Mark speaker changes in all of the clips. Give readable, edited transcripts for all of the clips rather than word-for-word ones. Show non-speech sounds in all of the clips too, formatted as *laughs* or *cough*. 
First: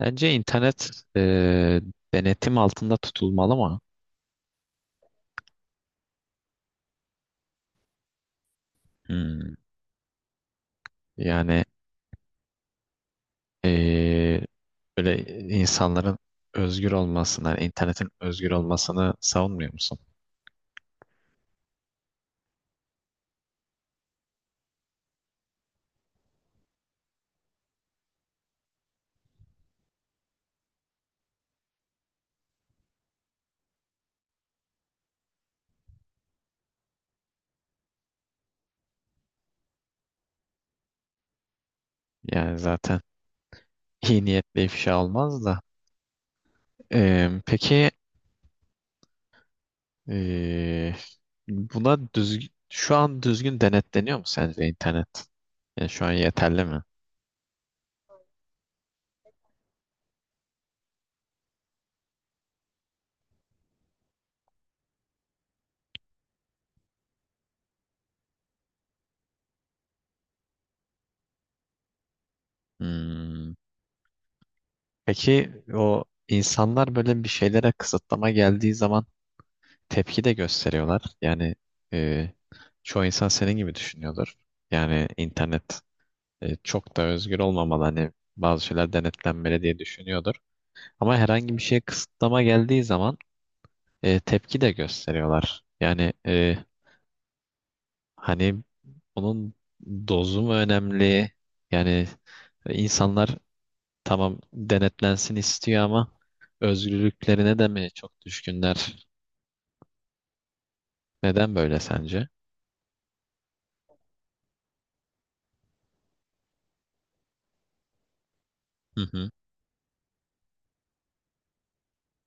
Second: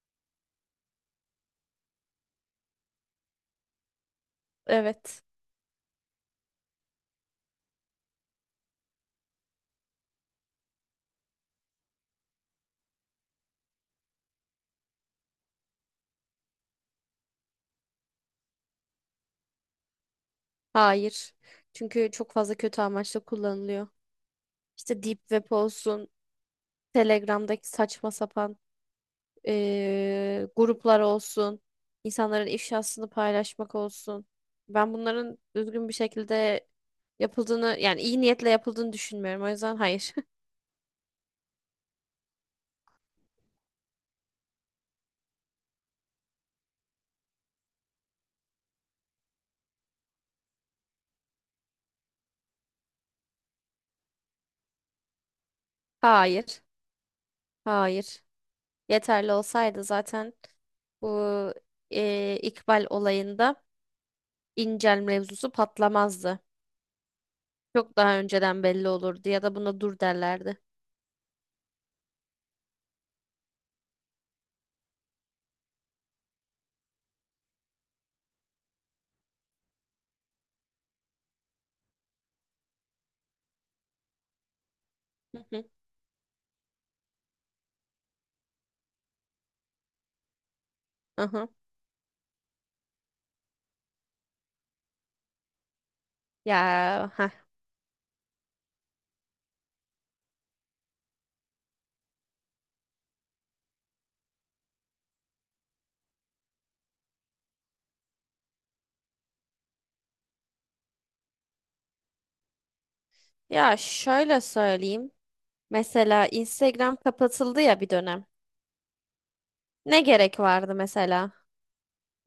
Speaker 1: Bence internet e, denetim altında tutulmalı mı?
Speaker 2: Evet.
Speaker 1: Hmm. Yani e, böyle insanların özgür olmasını, yani internetin özgür olmasını savunmuyor musun?
Speaker 2: Hayır. Çünkü çok fazla kötü amaçla kullanılıyor. İşte Deep Web olsun, Telegram'daki saçma sapan gruplar olsun, insanların ifşasını paylaşmak olsun. Ben bunların düzgün bir şekilde yapıldığını, yani iyi niyetle yapıldığını düşünmüyorum. O yüzden hayır.
Speaker 1: Yani zaten *laughs* iyi niyetle ifşa olmaz da. Peki e, buna düzgün, şu an düzgün denetleniyor mu sence internet? Yani
Speaker 2: *laughs*
Speaker 1: şu an
Speaker 2: Hayır.
Speaker 1: yeterli mi?
Speaker 2: Hayır. Yeterli olsaydı zaten bu İkbal olayında İncel mevzusu patlamazdı. Çok daha önceden belli olurdu ya da buna dur derlerdi.
Speaker 1: Hmm. Peki o insanlar böyle bir şeylere kısıtlama geldiği zaman tepki de gösteriyorlar. Yani e, çoğu insan senin gibi düşünüyordur. Yani
Speaker 2: Hı hı.
Speaker 1: internet çok da özgür olmamalı. Hani bazı şeyler denetlenmeli diye düşünüyordur. Ama
Speaker 2: Aha.
Speaker 1: herhangi bir şeye kısıtlama geldiği zaman tepki de gösteriyorlar. Yani
Speaker 2: Ya ha.
Speaker 1: hani onun dozu mu önemli? Yani insanlar tamam denetlensin istiyor ama özgürlüklerine de mi çok düşkünler? Neden böyle sence?
Speaker 2: Ya şöyle söyleyeyim. Mesela Instagram kapatıldı ya bir dönem.
Speaker 1: Hı hı.
Speaker 2: Ne gerek vardı mesela?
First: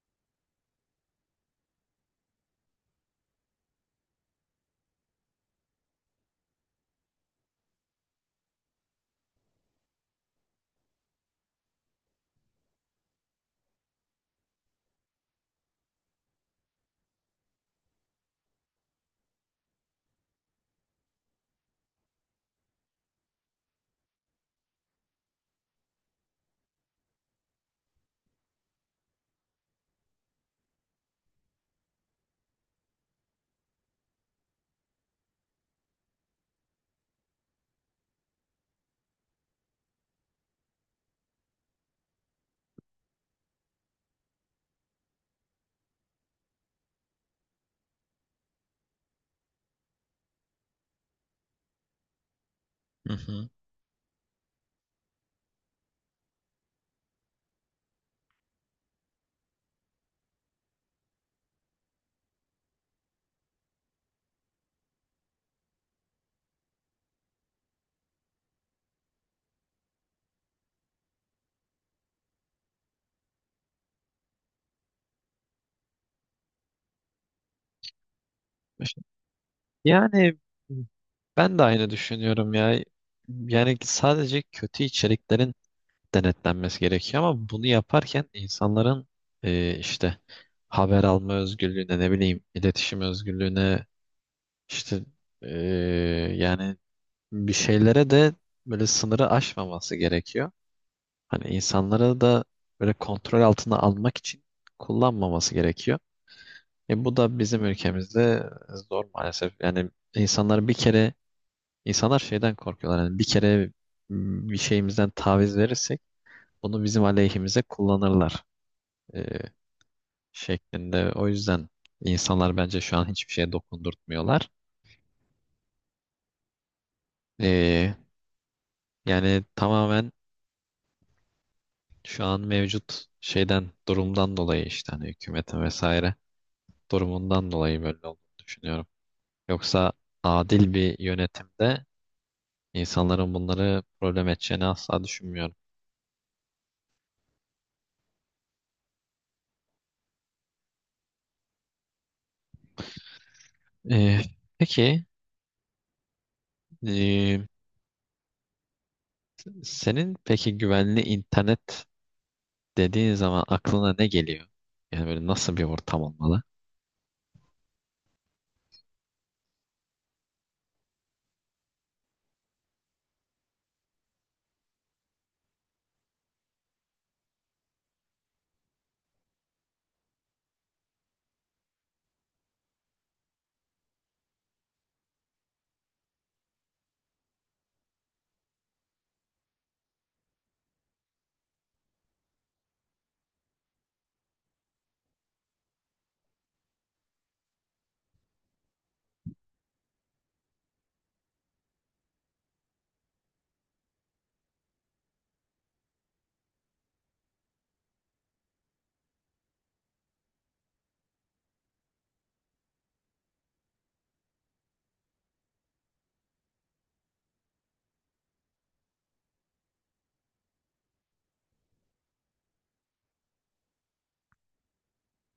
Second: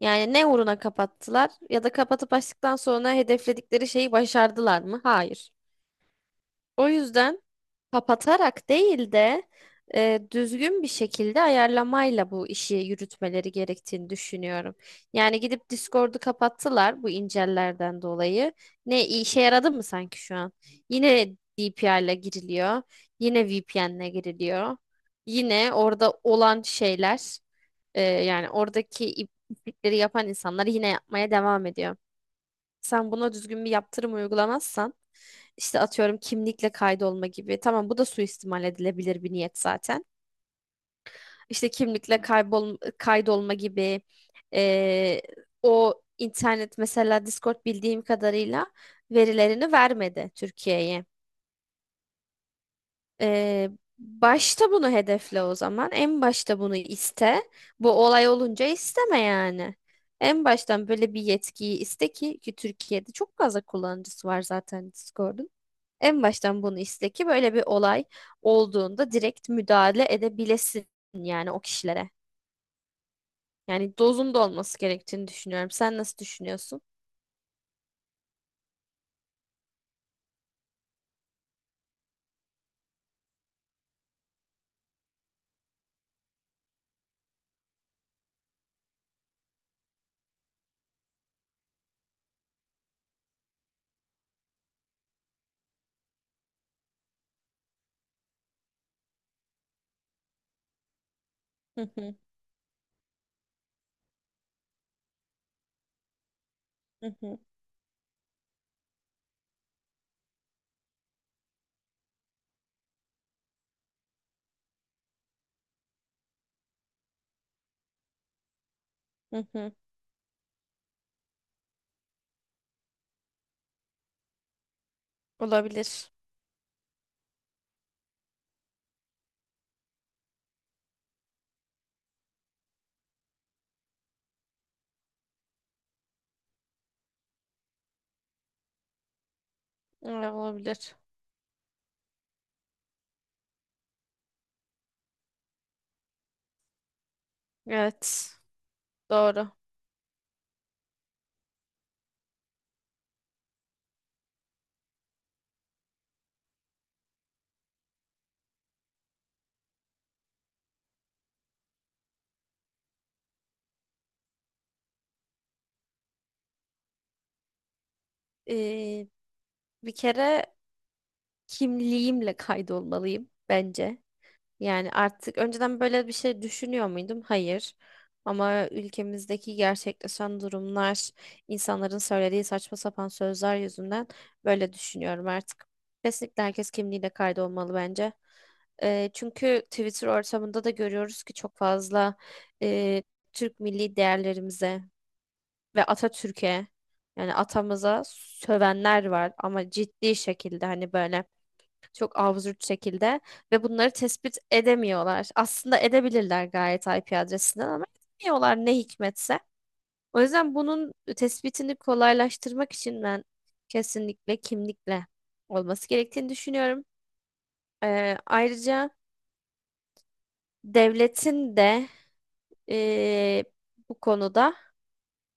Speaker 2: Yani ne uğruna kapattılar ya da kapatıp açtıktan sonra hedefledikleri şeyi başardılar mı? Hayır. O yüzden kapatarak değil de düzgün bir şekilde ayarlamayla bu işi yürütmeleri gerektiğini düşünüyorum. Yani gidip Discord'u kapattılar bu incellerden dolayı. Ne işe yaradı mı sanki şu an? Yine DPI ile giriliyor. Yine VPN ile giriliyor. Yine orada olan şeyler yani oradaki iplikleri yapan insanlar yine yapmaya devam ediyor. Sen buna düzgün bir yaptırım uygulamazsan işte atıyorum kimlikle kaydolma gibi. Tamam bu da suistimal edilebilir bir niyet zaten. İşte kimlikle kaydolma gibi eee, o internet mesela Discord bildiğim kadarıyla verilerini vermedi Türkiye'ye.
Speaker 1: Hı hı.
Speaker 2: Eee, Başta bunu hedefle o zaman. En başta bunu iste. Bu olay olunca isteme yani. En baştan böyle bir yetkiyi iste ki Türkiye'de çok fazla kullanıcısı var zaten Discord'un. En baştan bunu iste ki böyle bir olay olduğunda direkt müdahale edebilesin yani o kişilere. Yani dozunda olması gerektiğini düşünüyorum. Sen nasıl düşünüyorsun?
Speaker 1: Yani ben de aynı düşünüyorum ya. Yani sadece kötü içeriklerin denetlenmesi gerekiyor ama bunu yaparken insanların işte haber alma özgürlüğüne ne bileyim iletişim özgürlüğüne işte, e, yani bir şeylere de böyle sınırı aşmaması gerekiyor. Hani
Speaker 2: Hı hı,
Speaker 1: insanları da böyle kontrol altına almak için kullanmaması gerekiyor.
Speaker 2: hı
Speaker 1: Bu
Speaker 2: hı,
Speaker 1: da bizim ülkemizde zor maalesef. Yani insanlar bir kere. İnsanlar şeyden korkuyorlar. Yani bir kere bir şeyimizden taviz verirsek bunu bizim aleyhimize kullanırlar e,
Speaker 2: hı hı.
Speaker 1: şeklinde. O yüzden insanlar bence şu an hiçbir şeye dokundurtmuyorlar.
Speaker 2: Olabilir.
Speaker 1: E, Yani tamamen şu an mevcut şeyden durumdan dolayı işte hani hükümetin vesaire durumundan dolayı böyle olduğunu düşünüyorum. Yoksa
Speaker 2: Evet,
Speaker 1: adil
Speaker 2: olabilir.
Speaker 1: bir yönetimde insanların bunları problem edeceğini asla düşünmüyorum.
Speaker 2: Evet, doğru.
Speaker 1: E, peki e, Senin peki güvenli internet dediğin zaman aklına ne geliyor? Yani böyle nasıl bir ortam olmalı?
Speaker 2: Ee, Bir kere kimliğimle kaydolmalıyım bence. Yani artık önceden böyle bir şey düşünüyor muydum? Hayır. Ama ülkemizdeki gerçekleşen durumlar, insanların söylediği saçma sapan sözler yüzünden böyle düşünüyorum artık. Kesinlikle herkes kimliğiyle kaydolmalı bence. Çünkü Twitter ortamında da görüyoruz ki çok fazla eee, Türk milli değerlerimize ve Atatürk'e yani atamıza sövenler var ama ciddi şekilde hani böyle. Çok absürt şekilde ve bunları tespit edemiyorlar. Aslında edebilirler gayet IP adresinden ama edemiyorlar ne hikmetse. O yüzden bunun tespitini kolaylaştırmak için ben kesinlikle kimlikle olması gerektiğini düşünüyorum. Ayrıca devletin de ee, bu konuda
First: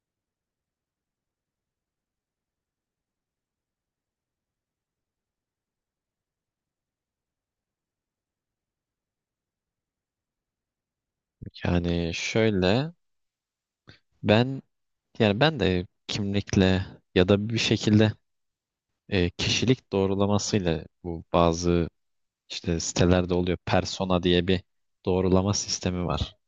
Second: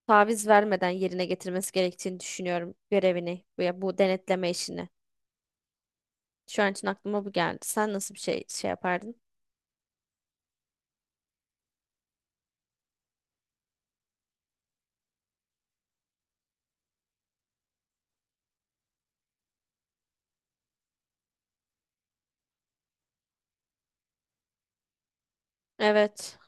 Speaker 2: taviz vermeden yerine getirmesi gerektiğini düşünüyorum görevini veya bu denetleme işini. Şu an için aklıma bu geldi. Sen nasıl bir şey yapardın?
Speaker 1: Yani şöyle, ben ben de kimlikle ya da bir şekilde kişilik doğrulamasıyla, bu bazı işte sitelerde oluyor, persona diye bir doğrulama sistemi var.
Speaker 2: Evet,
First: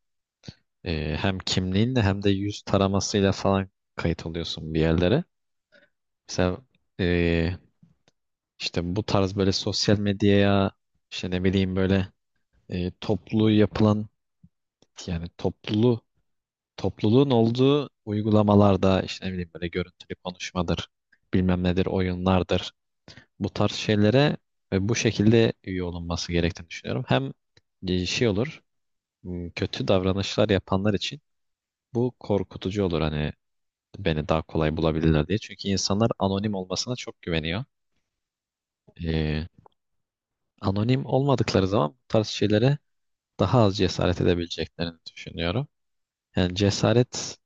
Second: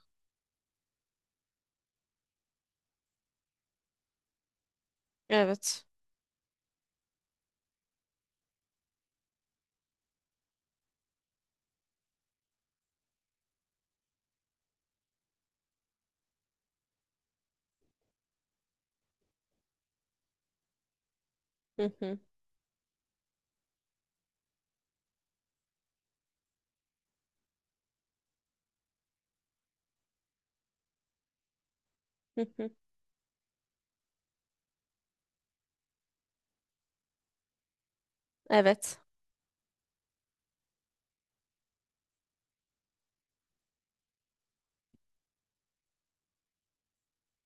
Speaker 1: Hem kimliğinle hem de yüz taramasıyla falan kayıt oluyorsun bir yerlere.
Speaker 2: evet.
Speaker 1: Mesela e, işte bu tarz böyle sosyal medyaya, işte ne bileyim böyle toplu yapılan, yani topluluğun olduğu uygulamalarda, işte ne bileyim böyle görüntülü konuşmadır, bilmem nedir,
Speaker 2: Hı hı.
Speaker 1: oyunlardır. Bu tarz şeylere ve bu şekilde üye olunması gerektiğini düşünüyorum. Hem şey olur, kötü davranışlar yapanlar için bu
Speaker 2: Hı hı.
Speaker 1: korkutucu olur, hani beni daha kolay bulabilirler diye. Çünkü insanlar anonim olmasına çok güveniyor.
Speaker 2: Evet.
Speaker 1: E, Anonim olmadıkları zaman bu tarz şeylere daha az cesaret edebileceklerini düşünüyorum. Yani cesaret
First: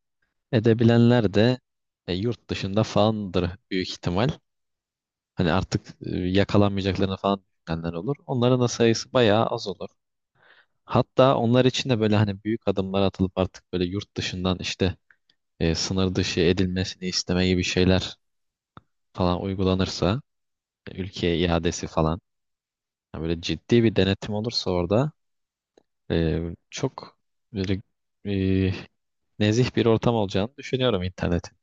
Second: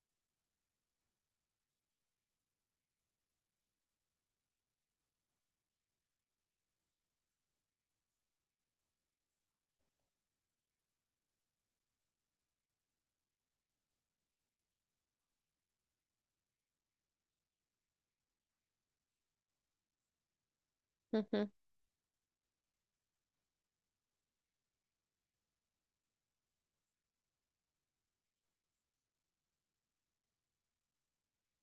Speaker 1: edebilenler de yurt dışında falandır büyük ihtimal. Hani artık yakalanmayacaklarını falan düşünenler olur. Onların da sayısı bayağı az olur. Hatta onlar için de böyle, hani büyük adımlar atılıp artık böyle yurt dışından, işte sınır dışı edilmesini isteme gibi şeyler falan uygulanırsa,
Speaker 2: Hı
Speaker 1: ülkeye
Speaker 2: hı.
Speaker 1: iadesi falan, yani böyle ciddi bir denetim olursa orada e, çok böyle e, nezih bir ortam olacağını düşünüyorum internetin.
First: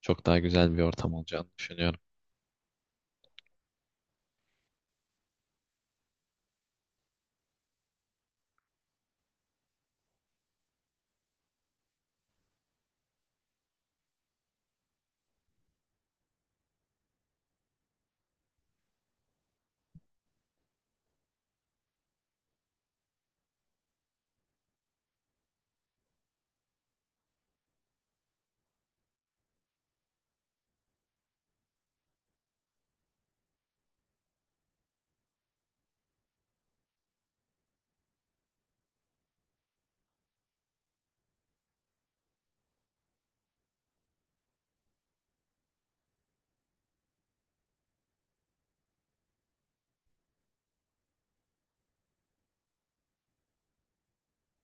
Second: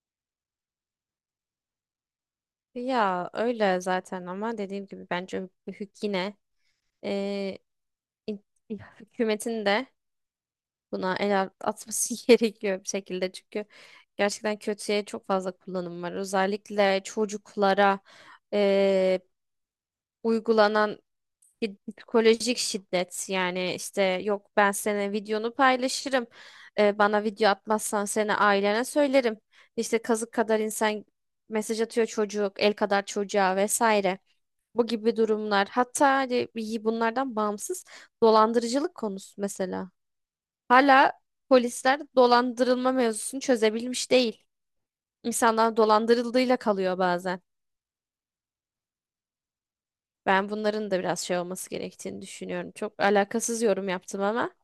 Speaker 1: Çok daha güzel bir ortam olacağını düşünüyorum.
Speaker 2: Ya öyle zaten ama dediğim gibi bence yine eee, in- hükümetin de buna atması *laughs* gerekiyor bir şekilde çünkü gerçekten kötüye çok fazla kullanım var. Özellikle çocuklara eee uygulanan bir psikolojik şiddet, yani işte yok ben senin videonu paylaşırım. Bana video atmazsan seni ailene söylerim, işte kazık kadar insan mesaj atıyor çocuk, el kadar çocuğa vesaire, bu gibi durumlar. Hatta hani iyi bunlardan bağımsız dolandırıcılık konusu mesela, hala polisler dolandırılma mevzusunu çözebilmiş değil, insanlar dolandırıldığıyla kalıyor bazen. Ben bunların da biraz şey olması gerektiğini düşünüyorum, çok alakasız yorum yaptım ama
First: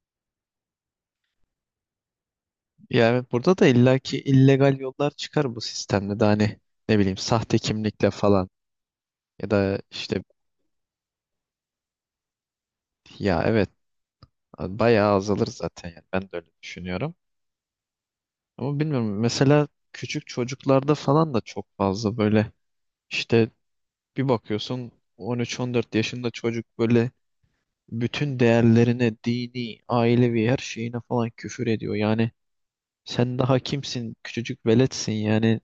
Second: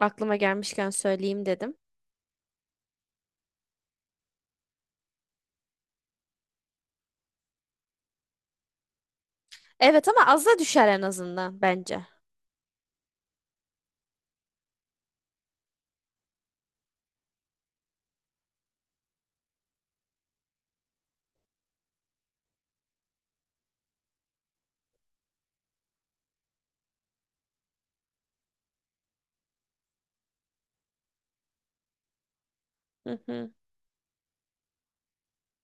Speaker 2: aklıma gelmişken söyleyeyim dedim.
Speaker 1: Ya evet, burada da illaki illegal yollar çıkar bu sistemde de, hani ne bileyim sahte kimlikle falan ya da
Speaker 2: Evet
Speaker 1: işte.
Speaker 2: ama az da düşer en azından bence.
Speaker 1: Ya evet, bayağı azalır zaten, yani ben de öyle düşünüyorum. Ama bilmiyorum, mesela küçük çocuklarda falan da çok fazla böyle işte, bir bakıyorsun 13-14 yaşında çocuk böyle bütün değerlerine, dini, ailevi her şeyine falan küfür ediyor. Yani
Speaker 2: Hı
Speaker 1: sen
Speaker 2: hı.
Speaker 1: daha kimsin? Küçücük veletsin yani.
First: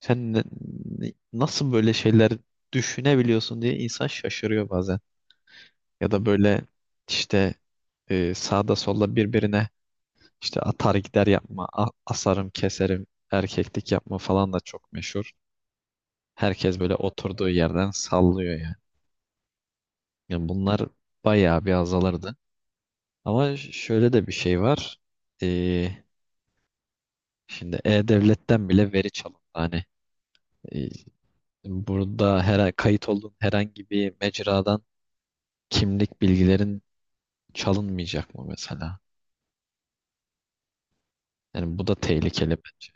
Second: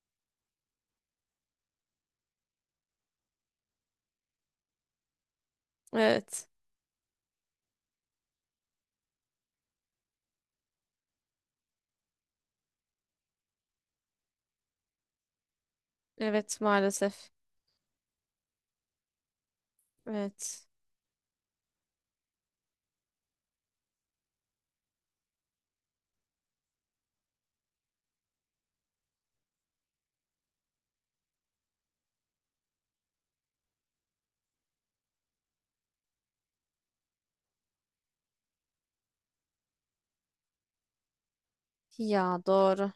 Speaker 1: Sen nasıl böyle şeyler düşünebiliyorsun diye insan şaşırıyor bazen. Ya da
Speaker 2: Evet.
Speaker 1: böyle işte sağda solda birbirine işte atar gider yapma, asarım keserim, erkeklik yapma falan da çok meşhur.
Speaker 2: Evet
Speaker 1: Herkes böyle
Speaker 2: maalesef.
Speaker 1: oturduğu yerden sallıyor yani. Yani
Speaker 2: Evet.
Speaker 1: bunlar bayağı bir azalırdı. Ama şöyle de bir şey var. E, Şimdi E-Devlet'ten bile veri çalındı. Hani e, burada her kayıt olduğun herhangi bir mecradan kimlik bilgilerin çalınmayacak mı mesela? Yani bu da
Speaker 2: Ya
Speaker 1: tehlikeli bence.
Speaker 2: doğru.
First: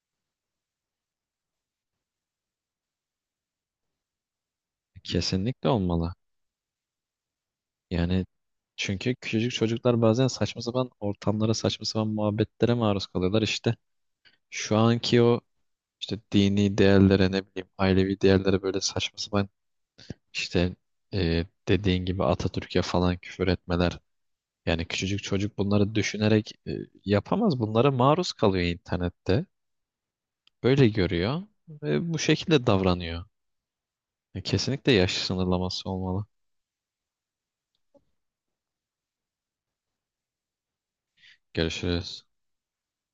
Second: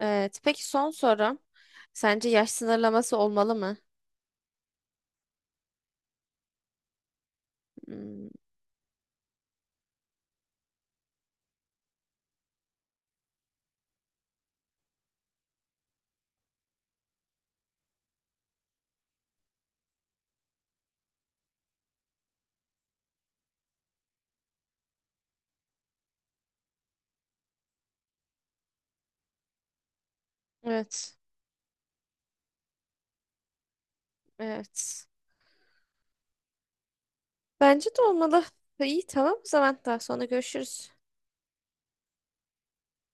Speaker 2: Evet. Peki son sorum. Sence yaş sınırlaması olmalı mı?
Speaker 1: Kesinlikle olmalı. Yani
Speaker 2: Hmm.
Speaker 1: çünkü küçücük çocuklar bazen saçma sapan ortamlara, saçma sapan muhabbetlere maruz kalıyorlar. İşte şu anki o işte dini değerlere, ne bileyim ailevi değerlere, böyle saçma sapan işte, dediğin gibi Atatürk'e falan küfür etmeler. Yani küçücük çocuk bunları düşünerek yapamaz. Bunlara maruz kalıyor internette. Böyle
Speaker 2: Evet.
Speaker 1: görüyor ve bu şekilde davranıyor. Kesinlikle
Speaker 2: Evet.
Speaker 1: yaş sınırlaması olmalı.
Speaker 2: Bence de olmalı. İyi tamam o zaman daha sonra görüşürüz.
Speaker 1: Görüşürüz.